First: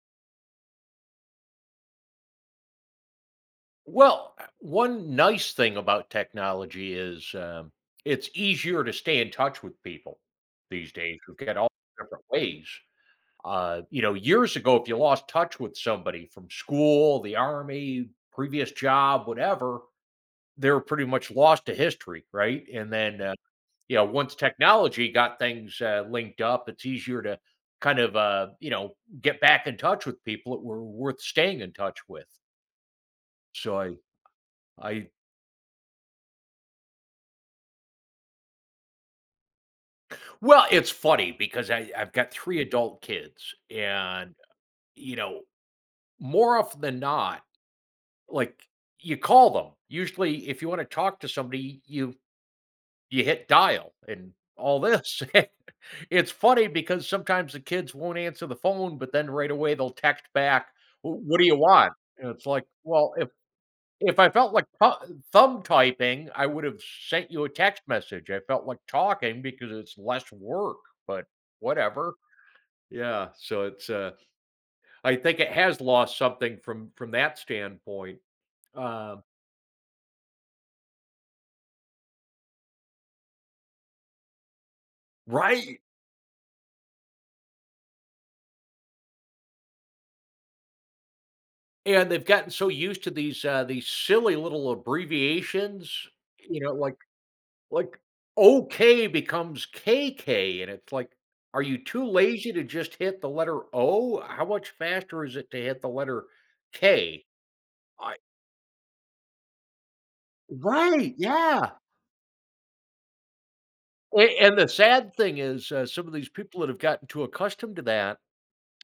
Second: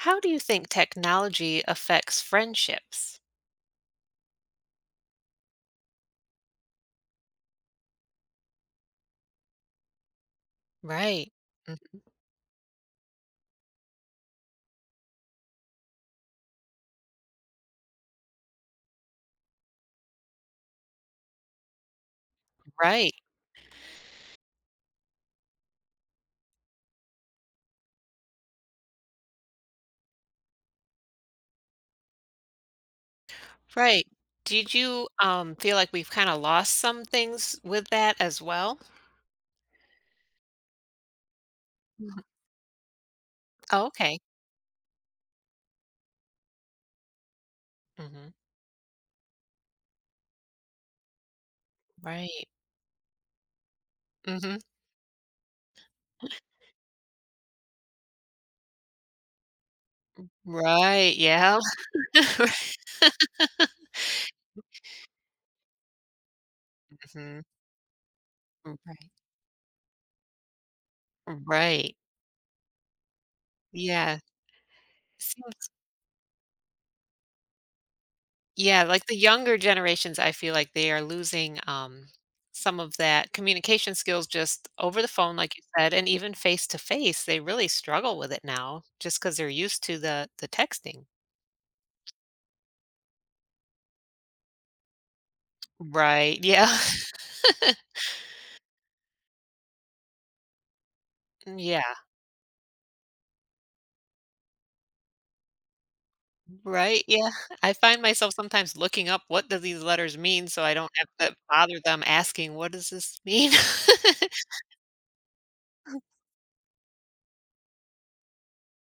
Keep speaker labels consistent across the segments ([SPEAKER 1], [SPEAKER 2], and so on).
[SPEAKER 1] How do you think technology affects friendships?
[SPEAKER 2] One nice thing about technology is it's easier to stay in touch with people these days.
[SPEAKER 1] Right.
[SPEAKER 2] We've got all
[SPEAKER 1] Mhm.
[SPEAKER 2] different ways. Years ago, if you lost touch with somebody from school, the army, previous job, whatever, they were pretty much lost to history, right? And
[SPEAKER 1] Right,
[SPEAKER 2] then, you know, Once technology got things linked up, it's easier to kind of, uh, you know, get back in touch with people that were worth staying in touch with. So
[SPEAKER 1] right. Did you,
[SPEAKER 2] I
[SPEAKER 1] feel like we've kinda lost some things with that as well?
[SPEAKER 2] Well, it's funny because I've
[SPEAKER 1] Mhm.
[SPEAKER 2] got three adult kids,
[SPEAKER 1] Oh, okay.
[SPEAKER 2] and you know, more often than not,
[SPEAKER 1] Mhm.
[SPEAKER 2] like you call them. Usually, if you want to talk to somebody, you
[SPEAKER 1] Right.
[SPEAKER 2] you hit dial and
[SPEAKER 1] Mhm.
[SPEAKER 2] all this. It's funny because sometimes the kids won't answer the phone, but then right away they'll text back,
[SPEAKER 1] Right,
[SPEAKER 2] "What do you
[SPEAKER 1] yeah.
[SPEAKER 2] want?" And it's like, well, if I felt like thumb typing, I would have sent
[SPEAKER 1] Mhm.
[SPEAKER 2] you a text message. I felt like
[SPEAKER 1] Right.
[SPEAKER 2] talking because it's less work, but
[SPEAKER 1] Right.
[SPEAKER 2] whatever. Yeah, so it's, uh
[SPEAKER 1] Yeah.
[SPEAKER 2] I think it
[SPEAKER 1] Seems.
[SPEAKER 2] has lost something from that standpoint.
[SPEAKER 1] Yeah, like the
[SPEAKER 2] Um
[SPEAKER 1] younger generations, I feel like they are losing some of that communication skills just over the phone, like you
[SPEAKER 2] Right,
[SPEAKER 1] said, and even face to face. They really struggle with it now, just because they're used to the texting.
[SPEAKER 2] and they've gotten so used to these silly little abbreviations,
[SPEAKER 1] Right.
[SPEAKER 2] you
[SPEAKER 1] Yeah.
[SPEAKER 2] know, like like OK becomes KK, and it's like, are you
[SPEAKER 1] Yeah.
[SPEAKER 2] too lazy to just hit the letter O? How much faster is it to hit the letter
[SPEAKER 1] Right.
[SPEAKER 2] K?
[SPEAKER 1] Yeah. I find
[SPEAKER 2] I
[SPEAKER 1] myself sometimes looking up what do these letters mean, so I don't
[SPEAKER 2] Right,
[SPEAKER 1] have to
[SPEAKER 2] yeah,
[SPEAKER 1] bother them asking what does this mean.
[SPEAKER 2] a and the sad thing is, some of these people that have gotten too accustomed to that,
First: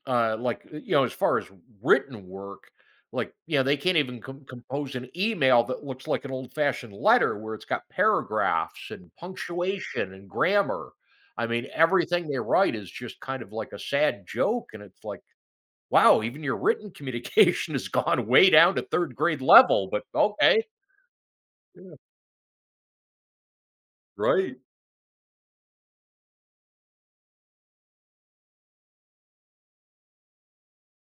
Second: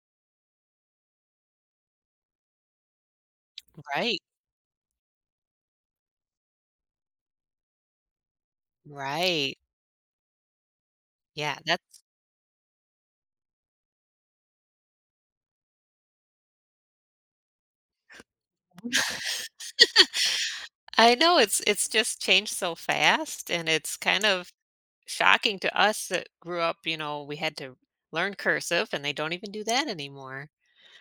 [SPEAKER 2] as far as written work, they can't
[SPEAKER 1] Right.
[SPEAKER 2] even compose an email that looks like an old fashioned letter where it's got paragraphs and
[SPEAKER 1] Right.
[SPEAKER 2] punctuation and grammar. I
[SPEAKER 1] Yeah.
[SPEAKER 2] mean,
[SPEAKER 1] That's.
[SPEAKER 2] everything they write is just kind of like a sad joke, and it's like, wow, even your written communication has gone way down to third grade level, but okay.
[SPEAKER 1] I know it's
[SPEAKER 2] Yeah,
[SPEAKER 1] just changed so fast, and it's kind of
[SPEAKER 2] right.
[SPEAKER 1] shocking to us that grew up, you know, we had to learn cursive and they don't even do that anymore.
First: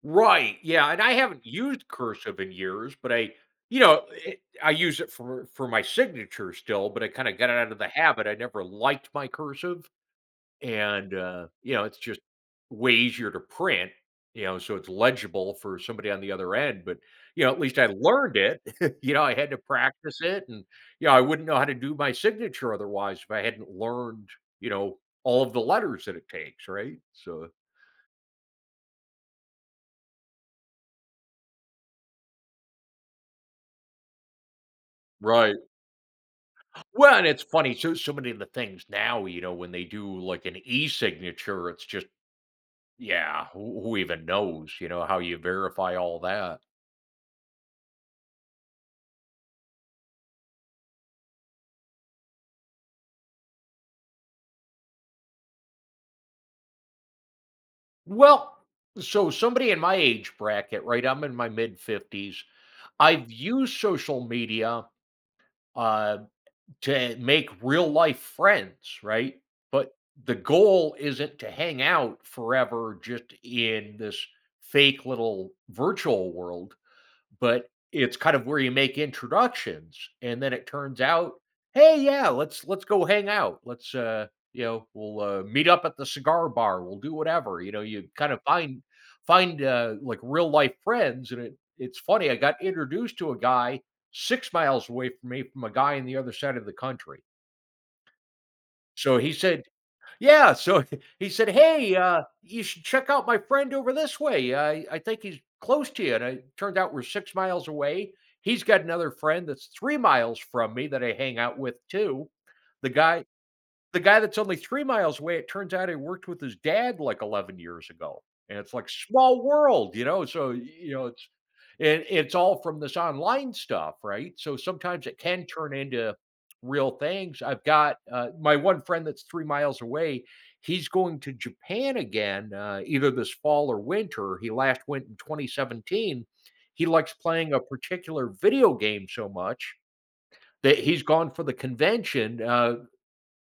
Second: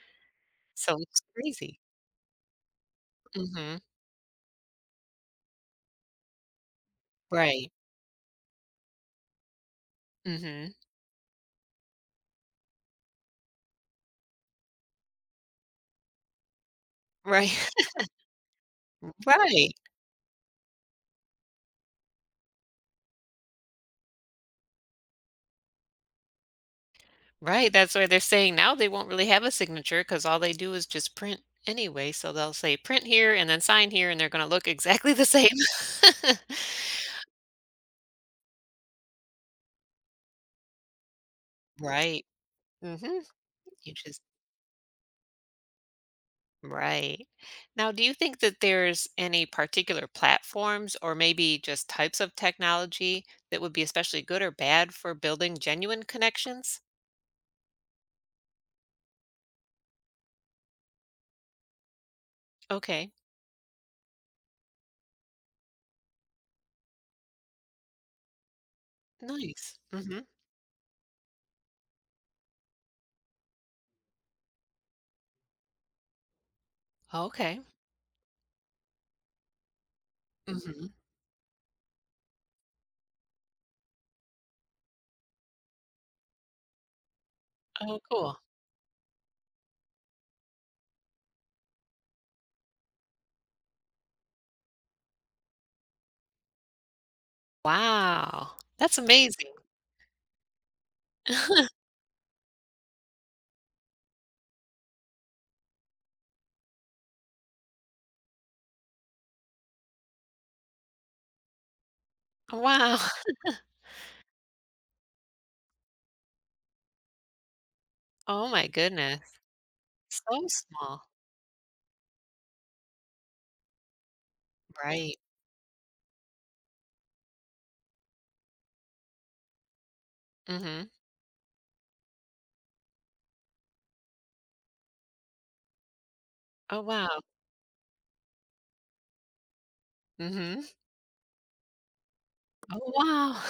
[SPEAKER 2] Right, yeah,
[SPEAKER 1] So
[SPEAKER 2] and I
[SPEAKER 1] it's
[SPEAKER 2] haven't
[SPEAKER 1] crazy.
[SPEAKER 2] used cursive in years, but
[SPEAKER 1] Hmm.
[SPEAKER 2] it, I use it for my signature still, but I kinda got out
[SPEAKER 1] Right.
[SPEAKER 2] of the habit. I never liked my cursive,
[SPEAKER 1] Hmm.
[SPEAKER 2] and it's just way easier to print, you know, so it's legible for somebody on the other end. But, you know,
[SPEAKER 1] Right.
[SPEAKER 2] at least I learned it, you know, I had to
[SPEAKER 1] Right.
[SPEAKER 2] practice it, and, you know, I wouldn't know how to do my signature otherwise if I hadn't learned, you know, all of the letters that it takes, right? So
[SPEAKER 1] Right. That's why they're saying now they won't really have a signature because all they do is just print anyway. So they'll say print here and then sign here and they're going to look exactly the same.
[SPEAKER 2] right. Well, and it's funny, so many of the things now, you know, when they do like an e-signature, it's just
[SPEAKER 1] Right. Hmm.
[SPEAKER 2] yeah, who,
[SPEAKER 1] You
[SPEAKER 2] who
[SPEAKER 1] just.
[SPEAKER 2] even knows, you know, how you verify all that.
[SPEAKER 1] Right. Now, do you think that there's any particular platforms or maybe just types of technology that would be especially good or bad for building genuine connections?
[SPEAKER 2] Well, so somebody in my age bracket, right? I'm in my mid 50s.
[SPEAKER 1] Okay.
[SPEAKER 2] I've used social media uh to make real life friends, right?
[SPEAKER 1] Nice.
[SPEAKER 2] But
[SPEAKER 1] Mm-hmm.
[SPEAKER 2] the goal isn't to hang out forever just in this fake little virtual world.
[SPEAKER 1] Okay.
[SPEAKER 2] But it's kind of where you make introductions, and then it
[SPEAKER 1] Mm-hmm.
[SPEAKER 2] turns out, "Hey, yeah, let's go hang out. Let's, meet up at the cigar bar. We'll do whatever." You know,
[SPEAKER 1] Oh,
[SPEAKER 2] you kind
[SPEAKER 1] cool.
[SPEAKER 2] of find real life friends. And it, it's funny, I got introduced to a guy 6 miles away from me from a guy on the other side of the country.
[SPEAKER 1] Wow. That's
[SPEAKER 2] So he
[SPEAKER 1] amazing.
[SPEAKER 2] said yeah, so He said, "Hey, you should check out my friend over this way. I think he's close to you." And it turned out we're 6 miles away. He's got another friend that's 3 miles from me that I hang out with too. The
[SPEAKER 1] Wow.
[SPEAKER 2] guy, the guy that's only 3 miles away, it turns out he worked with his dad like 11 years ago.
[SPEAKER 1] Oh
[SPEAKER 2] And
[SPEAKER 1] my
[SPEAKER 2] it's like,
[SPEAKER 1] goodness.
[SPEAKER 2] small world, you know?
[SPEAKER 1] So
[SPEAKER 2] So, you
[SPEAKER 1] small.
[SPEAKER 2] know, it's, it, it's all from this online stuff, right? So sometimes it
[SPEAKER 1] Right.
[SPEAKER 2] can turn into real things. I've got my one friend that's 3 miles away. He's
[SPEAKER 1] Mm-hmm.
[SPEAKER 2] going to Japan again, either this fall or winter. He last went in 2017.
[SPEAKER 1] Oh
[SPEAKER 2] He
[SPEAKER 1] wow.
[SPEAKER 2] likes playing a particular video game so much
[SPEAKER 1] Mm-hmm.
[SPEAKER 2] that he's gone for the convention.
[SPEAKER 1] Oh wow.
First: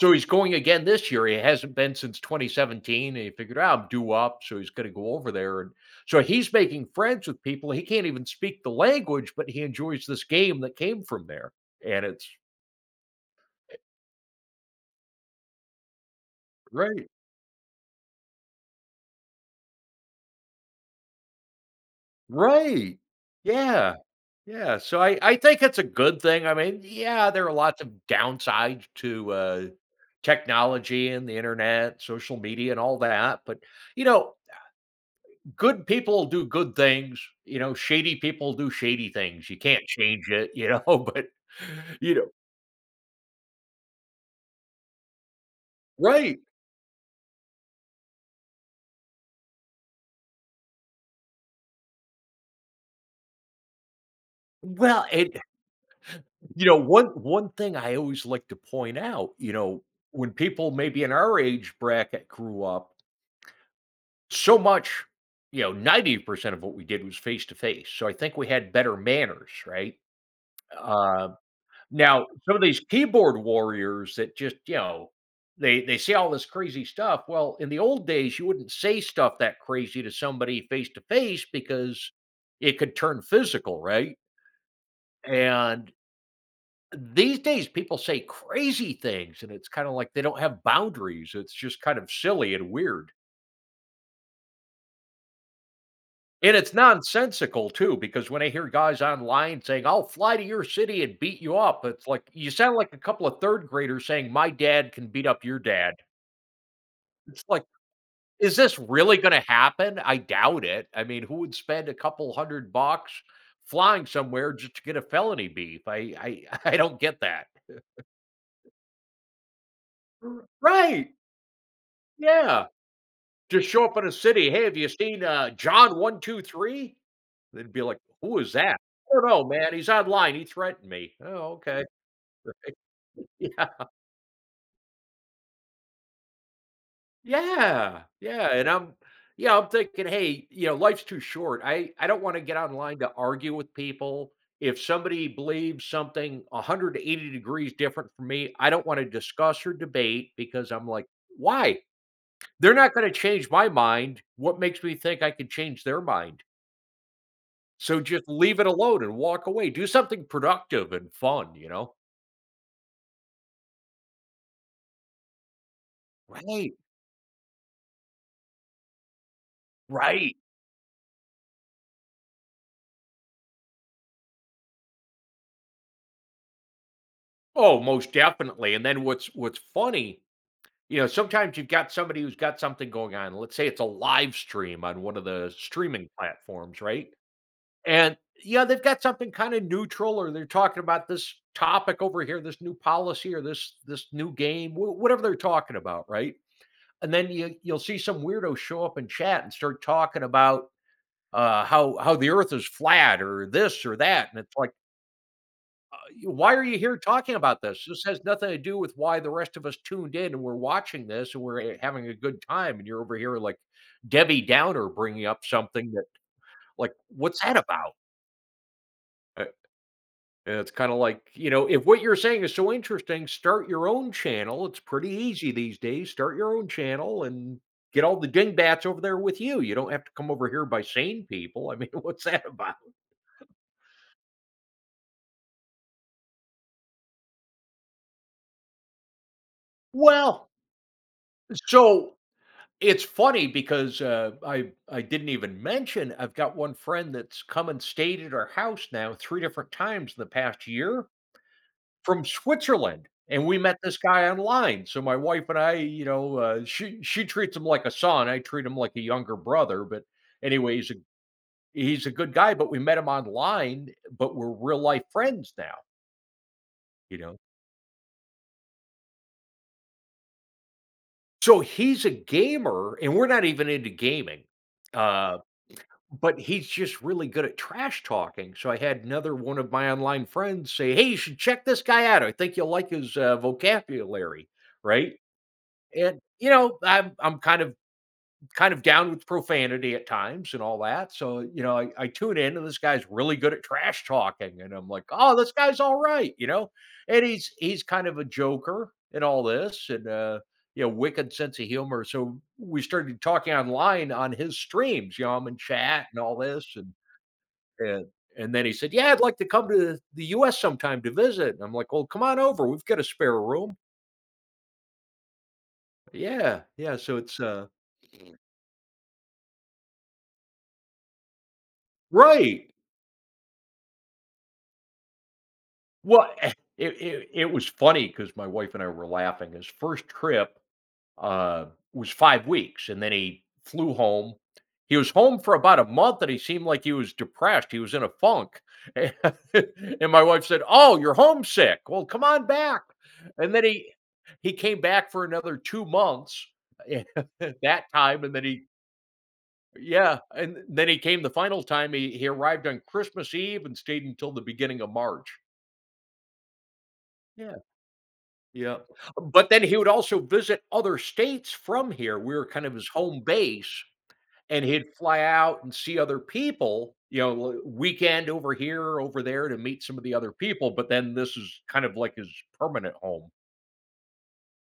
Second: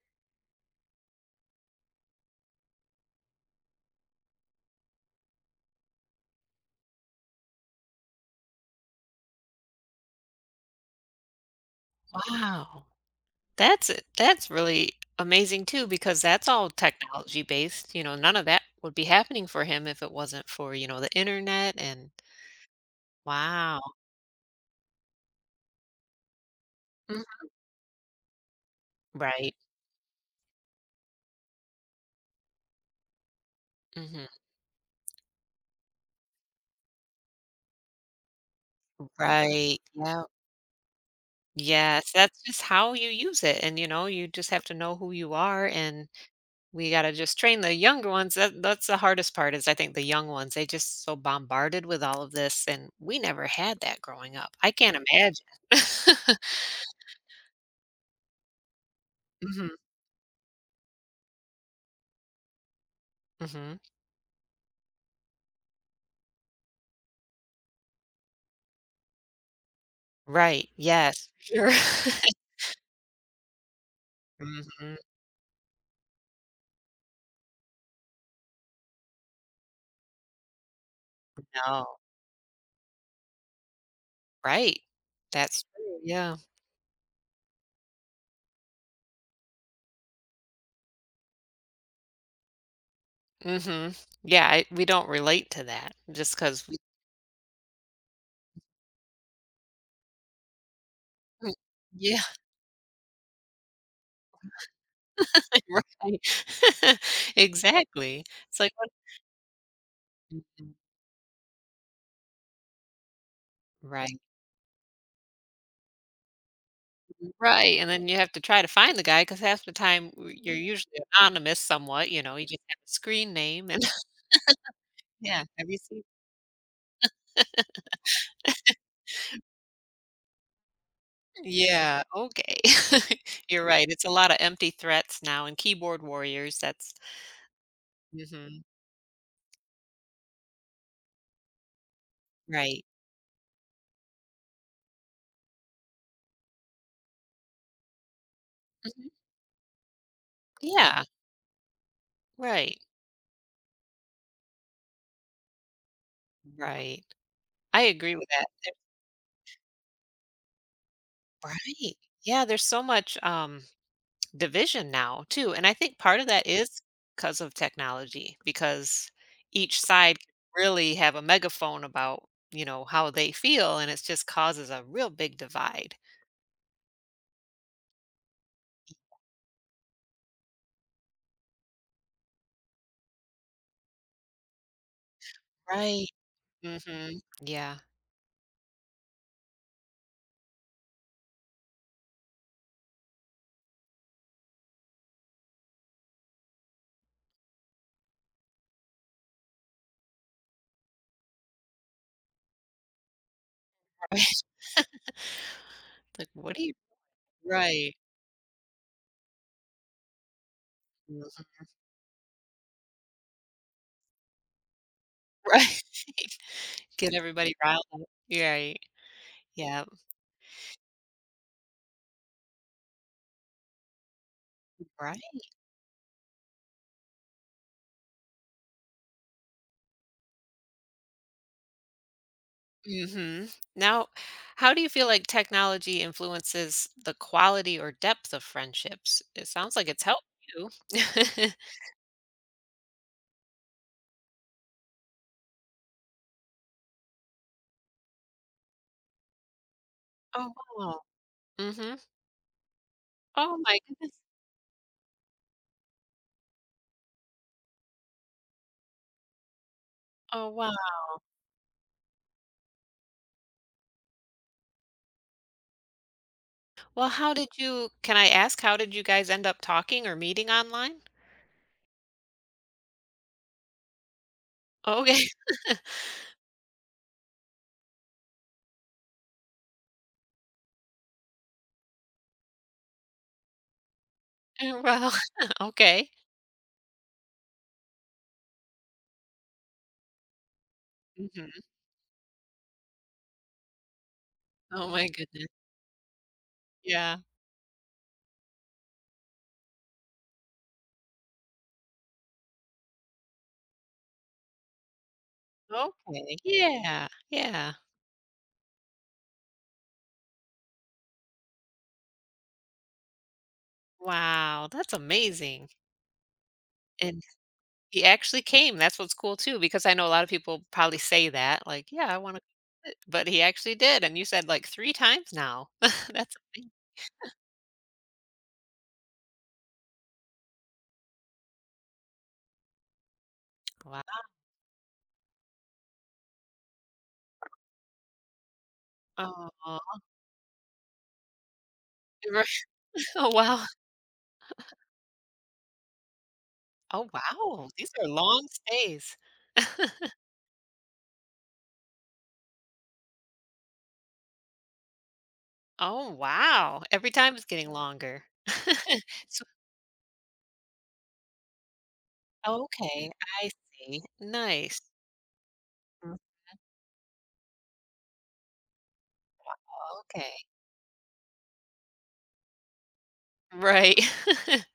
[SPEAKER 2] So he's going again this year. He hasn't been since 2017. And he figured out I'm due up. So he's going to go over there. And so he's making friends with people. He can't even speak the language, but he enjoys this game that came from there. And it's
[SPEAKER 1] Wow. That's really amazing too because that's all
[SPEAKER 2] Right.
[SPEAKER 1] technology based, you know, none of that would be happening for him if it wasn't for, you know, the internet and
[SPEAKER 2] Right.
[SPEAKER 1] wow.
[SPEAKER 2] Yeah. Yeah. So I think it's a good thing. I mean, yeah,
[SPEAKER 1] Mhm.
[SPEAKER 2] there are lots of downsides to
[SPEAKER 1] Right.
[SPEAKER 2] technology and the internet, social media, and all that. But, you
[SPEAKER 1] Mhm.
[SPEAKER 2] know, good people do good things, you know, shady people do shady things. You
[SPEAKER 1] Right.
[SPEAKER 2] can't
[SPEAKER 1] Yeah.
[SPEAKER 2] change it, you know, but
[SPEAKER 1] Yes,
[SPEAKER 2] you know
[SPEAKER 1] that's just how you use it and, you know, you just have to know who you are and
[SPEAKER 2] right.
[SPEAKER 1] we gotta just train the younger ones. That's the hardest part is I think the young ones, they just so bombarded with all of this and we never had that growing up. I can't
[SPEAKER 2] Well,
[SPEAKER 1] imagine.
[SPEAKER 2] and you know, one thing I always like to point out, you
[SPEAKER 1] Mhm.
[SPEAKER 2] know, when people maybe in our age bracket grew up,
[SPEAKER 1] Mhm.
[SPEAKER 2] so much, you know, 90% of what we did was face to face. So I think we had better manners, right?
[SPEAKER 1] Right, yes.
[SPEAKER 2] Um
[SPEAKER 1] Sure.
[SPEAKER 2] Now, some of these keyboard warriors that just, you
[SPEAKER 1] Mhm,
[SPEAKER 2] know, they say all this crazy stuff. Well, in the old days, you wouldn't say stuff that crazy to somebody face to face
[SPEAKER 1] no,
[SPEAKER 2] because it could turn physical, right?
[SPEAKER 1] right. That's
[SPEAKER 2] And
[SPEAKER 1] true, yeah,
[SPEAKER 2] these days people say crazy things and it's kind of like they don't have boundaries. It's just kind of silly and weird.
[SPEAKER 1] mhm. Yeah, I we don't relate to that just
[SPEAKER 2] And
[SPEAKER 1] because
[SPEAKER 2] it's
[SPEAKER 1] we
[SPEAKER 2] nonsensical too, because when I hear guys online saying, "I'll fly to your city and beat
[SPEAKER 1] mm,
[SPEAKER 2] you up," it's
[SPEAKER 1] yeah,
[SPEAKER 2] like you sound like a couple of third graders saying, "My dad can beat up your dad."
[SPEAKER 1] right.
[SPEAKER 2] It's like,
[SPEAKER 1] Exactly.
[SPEAKER 2] is
[SPEAKER 1] It's like,
[SPEAKER 2] this
[SPEAKER 1] what
[SPEAKER 2] really gonna happen? I doubt
[SPEAKER 1] mhm,
[SPEAKER 2] it. I mean, who would spend a couple hundred bucks flying
[SPEAKER 1] right,
[SPEAKER 2] somewhere just to get a felony beef? I I don't get that.
[SPEAKER 1] right, and then you have to try to find the guy because half the time w
[SPEAKER 2] R
[SPEAKER 1] you're usually
[SPEAKER 2] right.
[SPEAKER 1] anonymous somewhat, you know, you just
[SPEAKER 2] Yeah.
[SPEAKER 1] have a screen
[SPEAKER 2] Just
[SPEAKER 1] name and
[SPEAKER 2] show up in a city, "Hey, have you seen,
[SPEAKER 1] yeah, have you
[SPEAKER 2] John
[SPEAKER 1] seen.
[SPEAKER 2] 123?" They'd be like, "Who is that?" "I don't know, man. He's online. He threatened me." "Oh, okay."
[SPEAKER 1] Yeah, okay. You're
[SPEAKER 2] Yeah.
[SPEAKER 1] right, it's a lot of empty threats now and keyboard warriors, that's
[SPEAKER 2] Yeah, yeah,
[SPEAKER 1] mhm,
[SPEAKER 2] and I'm yeah, I'm thinking, "Hey, you know, life's too short." I don't wanna get
[SPEAKER 1] right.
[SPEAKER 2] online to argue with people. If somebody believes something 180 degrees different from me, I don't wanna
[SPEAKER 1] Mhm.
[SPEAKER 2] discuss or debate because I'm
[SPEAKER 1] Yeah,
[SPEAKER 2] like, "Why? They're
[SPEAKER 1] right,
[SPEAKER 2] not gonna change my mind. What makes me think I could change their mind?"
[SPEAKER 1] right. I
[SPEAKER 2] So
[SPEAKER 1] agree
[SPEAKER 2] just
[SPEAKER 1] with that.
[SPEAKER 2] leave it
[SPEAKER 1] There
[SPEAKER 2] alone and walk away. Do something productive and fun, you know?
[SPEAKER 1] right. Yeah, there's so much, division now too, and I think part of that
[SPEAKER 2] Right,
[SPEAKER 1] is because of technology, because each side can
[SPEAKER 2] right.
[SPEAKER 1] really have a megaphone about, you know, how they feel, and it just causes a real big divide.
[SPEAKER 2] Oh, most definitely. And then what's funny, you know, sometimes you've got somebody who's got something going on. Let's say it's a live stream on one of the
[SPEAKER 1] Right.
[SPEAKER 2] streaming platforms, right?
[SPEAKER 1] Mhm. Yeah.
[SPEAKER 2] And yeah, they've got something kind of neutral, or they're talking about this topic over here, this new policy, or this new game, whatever they're talking about, right? And then you'll see some weirdo show up in chat and start talking about how the Earth is flat, or this or that, and it's like,
[SPEAKER 1] Like,
[SPEAKER 2] why
[SPEAKER 1] what are
[SPEAKER 2] are
[SPEAKER 1] you.
[SPEAKER 2] you here talking about this?
[SPEAKER 1] Right.
[SPEAKER 2] This has nothing to do with why the rest of us tuned in and we're watching this and
[SPEAKER 1] Mhm.
[SPEAKER 2] we're having a good time. And you're over here like Debbie Downer bringing up
[SPEAKER 1] Right.
[SPEAKER 2] something that, like,
[SPEAKER 1] Get
[SPEAKER 2] what's
[SPEAKER 1] everybody
[SPEAKER 2] that
[SPEAKER 1] riled
[SPEAKER 2] about?
[SPEAKER 1] up. Right.
[SPEAKER 2] Uh,
[SPEAKER 1] Yeah,
[SPEAKER 2] And it's kind of like, you know, if what you're saying is so interesting, start your own channel. It's pretty
[SPEAKER 1] right.
[SPEAKER 2] easy these days. Start your own channel and get all the dingbats over there with you. You don't have to come over here by sane people. I mean, what's that about?
[SPEAKER 1] Mhm. Now, how do you feel like technology influences the quality or depth of friendships? It sounds like it's helped
[SPEAKER 2] Well,
[SPEAKER 1] you.
[SPEAKER 2] so It's funny because, I didn't even mention, I've got one friend that's come and stayed at our house now 3 different times in the
[SPEAKER 1] Oh,
[SPEAKER 2] past
[SPEAKER 1] wow.
[SPEAKER 2] year
[SPEAKER 1] Mhm.
[SPEAKER 2] from Switzerland, and we
[SPEAKER 1] Oh
[SPEAKER 2] met
[SPEAKER 1] my
[SPEAKER 2] this
[SPEAKER 1] goodness.
[SPEAKER 2] guy online. So my wife and I, you know, she treats him like a son, I treat him like a younger brother, but
[SPEAKER 1] Oh, wow.
[SPEAKER 2] anyway, he's a good guy, but we met him online, but we're real life friends now,
[SPEAKER 1] Well,
[SPEAKER 2] you
[SPEAKER 1] how
[SPEAKER 2] know?
[SPEAKER 1] did you can I ask how did you guys end up talking or meeting online?
[SPEAKER 2] So he's a gamer, and we're not even into gaming,
[SPEAKER 1] Okay.
[SPEAKER 2] uh but he's just really good at trash talking. So I had another one of my online friends say, "Hey, you should check this guy out. I think you'll like his, vocabulary,"
[SPEAKER 1] Well,
[SPEAKER 2] right?
[SPEAKER 1] okay.
[SPEAKER 2] And, you know, I'm kind of down with profanity at times and all that, so, you
[SPEAKER 1] Mhm.
[SPEAKER 2] know, I tune in and this guy's really good at trash talking, and I'm
[SPEAKER 1] Oh
[SPEAKER 2] like,
[SPEAKER 1] my
[SPEAKER 2] "Oh,
[SPEAKER 1] goodness.
[SPEAKER 2] this guy's alright," you know?
[SPEAKER 1] Yeah.
[SPEAKER 2] And he's kind of a joker and all this and, you know, wicked sense of humor, so we started talking online on his streams. You know, I'm in chat and all
[SPEAKER 1] Okay.
[SPEAKER 2] this and
[SPEAKER 1] Yeah. Yeah.
[SPEAKER 2] and and then he said, "Yeah, I'd like to come to the U.S. sometime to visit." And I'm like, "Well, come on over. We've got a spare room."
[SPEAKER 1] Wow, that's amazing.
[SPEAKER 2] Yeah, yeah. So
[SPEAKER 1] And
[SPEAKER 2] it's
[SPEAKER 1] he actually came, that's what's cool too, because I know a lot of people probably say that, like, "Yeah, I wanna,"
[SPEAKER 2] right.
[SPEAKER 1] but he actually did, and you said, like, 3 times now.
[SPEAKER 2] Well,
[SPEAKER 1] That's
[SPEAKER 2] it
[SPEAKER 1] amazing.
[SPEAKER 2] it, it was funny because my wife and I were laughing. His first trip, uh, was 5 weeks, and then he flew
[SPEAKER 1] Wow.
[SPEAKER 2] home. He was home for about a month, and he seemed like he was depressed, he was in a funk,
[SPEAKER 1] Aw.
[SPEAKER 2] and my wife said, "Oh, you're homesick, well, come on back,"
[SPEAKER 1] Oh,
[SPEAKER 2] and then
[SPEAKER 1] wow.
[SPEAKER 2] he came back for another 2 months
[SPEAKER 1] Oh, wow,
[SPEAKER 2] that
[SPEAKER 1] these are
[SPEAKER 2] time, and then
[SPEAKER 1] long
[SPEAKER 2] he
[SPEAKER 1] stays.
[SPEAKER 2] yeah, and then he came the final time. He arrived on Christmas Eve and stayed until the beginning of March.
[SPEAKER 1] Oh, wow. Every time it's
[SPEAKER 2] Yeah,
[SPEAKER 1] getting longer.
[SPEAKER 2] yeah,
[SPEAKER 1] So
[SPEAKER 2] but then he would also visit other states from here. We were kind of his
[SPEAKER 1] okay,
[SPEAKER 2] home
[SPEAKER 1] I
[SPEAKER 2] base.
[SPEAKER 1] see.
[SPEAKER 2] And
[SPEAKER 1] Nice.
[SPEAKER 2] he'd fly out and see
[SPEAKER 1] Mm,
[SPEAKER 2] other people, you know, weekend over here, over there to meet some of the other
[SPEAKER 1] okay.
[SPEAKER 2] people, but then this is kind of like his permanent home.
[SPEAKER 1] Right.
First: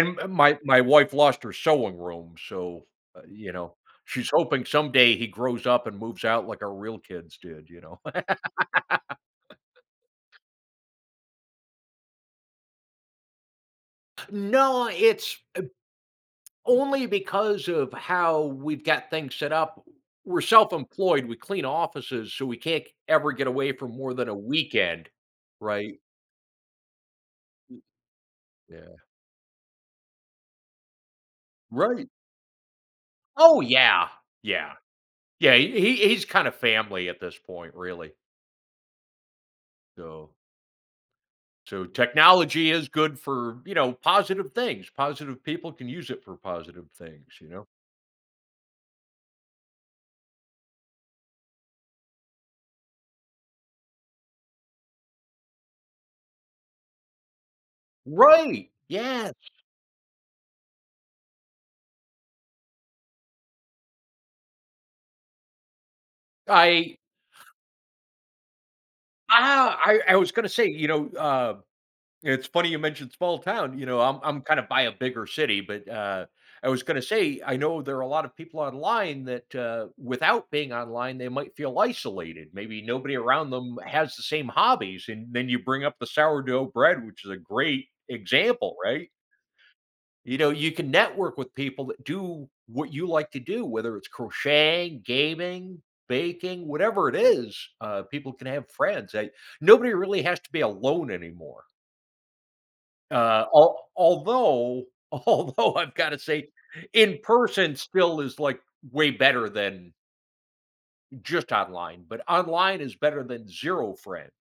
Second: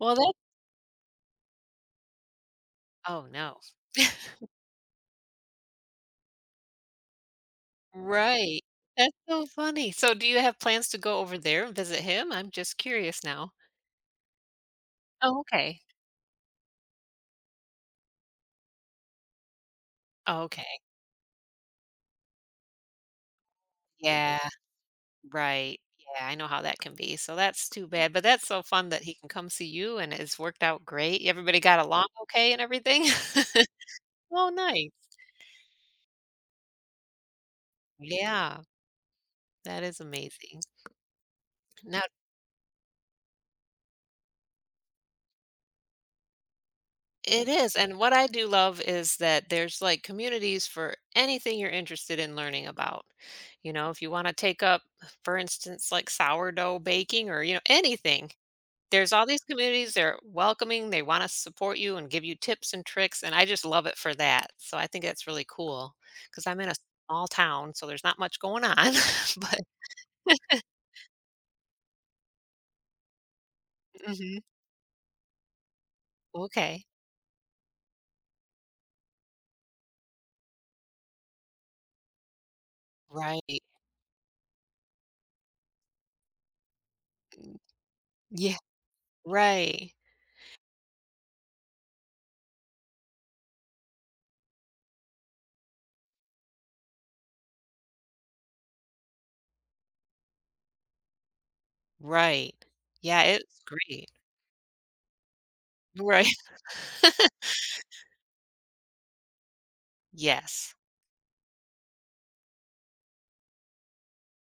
[SPEAKER 1] Well,
[SPEAKER 2] m
[SPEAKER 1] that.
[SPEAKER 2] my my wife lost her sewing room, so,
[SPEAKER 1] Oh,
[SPEAKER 2] you
[SPEAKER 1] no.
[SPEAKER 2] know, she's hoping someday he grows up and moves out like our real kids did, you know?
[SPEAKER 1] Right. That's so funny. So do you have plans to go over there and visit him? I'm just curious now.
[SPEAKER 2] No, it's
[SPEAKER 1] Oh, okay.
[SPEAKER 2] only because of how we've got things set up. We're
[SPEAKER 1] Oh, okay.
[SPEAKER 2] self-employed, we clean offices, so we can't ever get away for more than a
[SPEAKER 1] Yeah,
[SPEAKER 2] weekend,
[SPEAKER 1] right.
[SPEAKER 2] right?
[SPEAKER 1] Yeah, I know how that can be. So that's too bad, but that's so fun
[SPEAKER 2] Yeah.
[SPEAKER 1] that he can come see you and it's worked out great. Everybody got along
[SPEAKER 2] Right.
[SPEAKER 1] okay and everything?
[SPEAKER 2] Oh, yeah.
[SPEAKER 1] Oh,
[SPEAKER 2] Yeah.
[SPEAKER 1] nice.
[SPEAKER 2] Yeah, he's kinda family at this point, really.
[SPEAKER 1] Yeah, that is
[SPEAKER 2] So
[SPEAKER 1] amazing.
[SPEAKER 2] so
[SPEAKER 1] Now
[SPEAKER 2] technology is good for, you know, positive things. Positive people can use it for positive things, you
[SPEAKER 1] it
[SPEAKER 2] know?
[SPEAKER 1] is, and what I do love is that there's, like, communities for anything you're interested in learning about. You know, if you wanna take up, for instance, like, sourdough baking or, you know, anything,
[SPEAKER 2] Right.
[SPEAKER 1] there's all
[SPEAKER 2] Yes.
[SPEAKER 1] these communities, they're welcoming, they wanna support you and give you tips and tricks, and I just love it for that, so I think that's really cool. Because 'cause I'm in a
[SPEAKER 2] I
[SPEAKER 1] small town, so there's not much going on, but
[SPEAKER 2] ah, I was gonna say, you know, it's funny you mentioned small town. You know, I'm
[SPEAKER 1] mhm.
[SPEAKER 2] I'm kind of by a bigger city, but, I was
[SPEAKER 1] Okay.
[SPEAKER 2] gonna say, I know there are a lot of people online that, without being online, they might feel isolated. Maybe nobody around
[SPEAKER 1] Right.
[SPEAKER 2] them has the same hobbies, and then you bring up the sourdough bread, which is a
[SPEAKER 1] Mm,
[SPEAKER 2] great
[SPEAKER 1] yeah.
[SPEAKER 2] example, right?
[SPEAKER 1] Right.
[SPEAKER 2] You know, you can network with people that do what you like to do, whether it's crocheting, gaming, baking, whatever it is. People can have friends. I Nobody really has to be alone anymore.
[SPEAKER 1] Right. Yeah, it's
[SPEAKER 2] Al
[SPEAKER 1] great.
[SPEAKER 2] although although I've gotta
[SPEAKER 1] Right.
[SPEAKER 2] say, in person still is, like, way better than
[SPEAKER 1] Yes,
[SPEAKER 2] just online, but online is better than 0 friends,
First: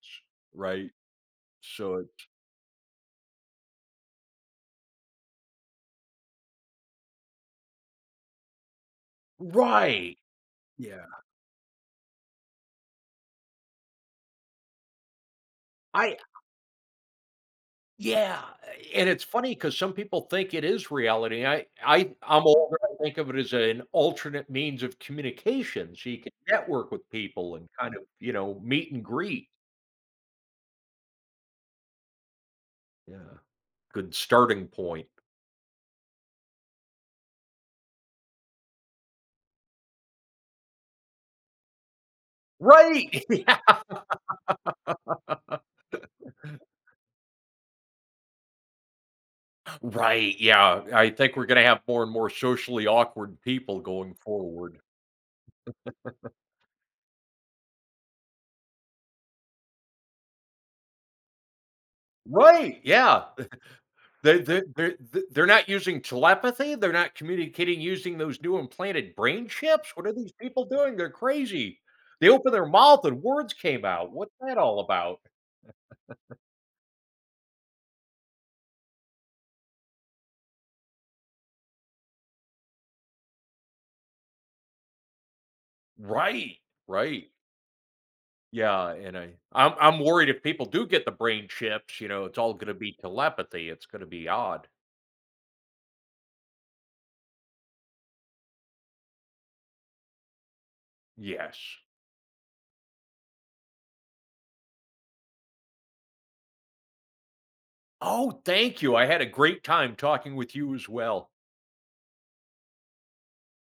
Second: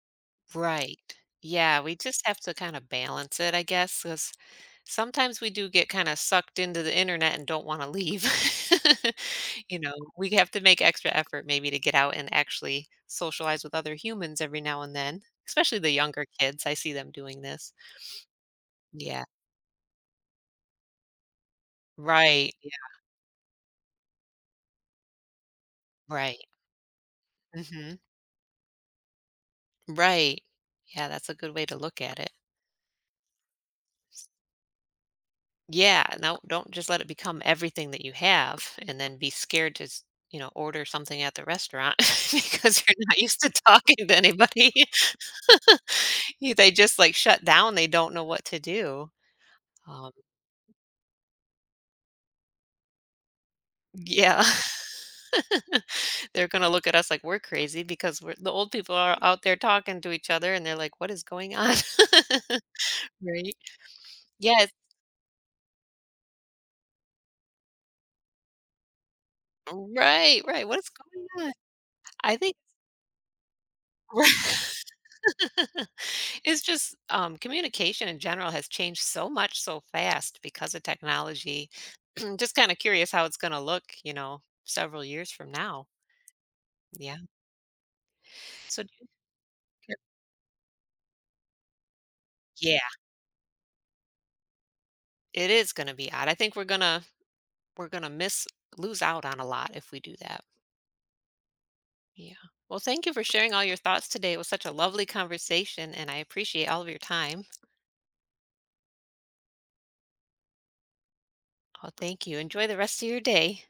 [SPEAKER 2] right?
[SPEAKER 1] right. Yeah, we
[SPEAKER 2] So it
[SPEAKER 1] just have to kind of balance it, I guess, because sometimes we do get kind of sucked into the internet and don't want to leave. You know,
[SPEAKER 2] Right.
[SPEAKER 1] we have to make
[SPEAKER 2] Yeah.
[SPEAKER 1] extra effort maybe to get out and actually socialize with other humans every now and then, especially the
[SPEAKER 2] I
[SPEAKER 1] younger kids. I see them doing this.
[SPEAKER 2] Yeah, and it's
[SPEAKER 1] Yeah,
[SPEAKER 2] funny because some people think it is reality. I'm
[SPEAKER 1] right. Yeah,
[SPEAKER 2] older, I think of it as an alternate means of communication, so you can
[SPEAKER 1] right.
[SPEAKER 2] network with people and kind
[SPEAKER 1] Hmm.
[SPEAKER 2] of, you know, meet and greet.
[SPEAKER 1] Right. Yeah, that's a good way to look at it.
[SPEAKER 2] Yeah, good starting point.
[SPEAKER 1] Yeah, no, don't just let it become everything that you have and then be scared to, s- you know, order something at the restaurant because you're not
[SPEAKER 2] Right!
[SPEAKER 1] used to talking to anybody. You- they just like shut down. They don't know what to do. Um,
[SPEAKER 2] Right, yeah, I think we're gonna have more and more socially awkward people going
[SPEAKER 1] yeah,
[SPEAKER 2] forward.
[SPEAKER 1] they're going to look at us like we're crazy because we're the old people are out there talking to each other and they're like, what is going on?
[SPEAKER 2] Right, yeah,
[SPEAKER 1] Right.
[SPEAKER 2] they they
[SPEAKER 1] Yes.
[SPEAKER 2] they're they're not using telepathy, they're not communicating using those new implanted brain chips. What are these
[SPEAKER 1] Right.
[SPEAKER 2] people
[SPEAKER 1] Right. What is
[SPEAKER 2] doing? They're
[SPEAKER 1] going on?
[SPEAKER 2] crazy. They
[SPEAKER 1] I
[SPEAKER 2] opened
[SPEAKER 1] think
[SPEAKER 2] their mouth and words came out, what's that all about?
[SPEAKER 1] it's just communication in general has changed so much so fast because of technology. Just kind of curious how it's going to look, you know, several years from now.
[SPEAKER 2] Right,
[SPEAKER 1] Yeah.
[SPEAKER 2] right,
[SPEAKER 1] So do
[SPEAKER 2] yeah,
[SPEAKER 1] you
[SPEAKER 2] and I'm worried if people do get the brain chips, you know, it's all gonna
[SPEAKER 1] yeah,
[SPEAKER 2] be telepathy, it's gonna be odd.
[SPEAKER 1] it is going to be odd. I think we're going to miss lose out on a lot if we do that.
[SPEAKER 2] Yes.
[SPEAKER 1] Yeah. Well, thank you for sharing all your thoughts today. It was such a lovely conversation and I appreciate all of your time.
[SPEAKER 2] Oh, thank you. I had a great time talking with you as well.
[SPEAKER 1] Oh, thank you. Enjoy the rest of your day.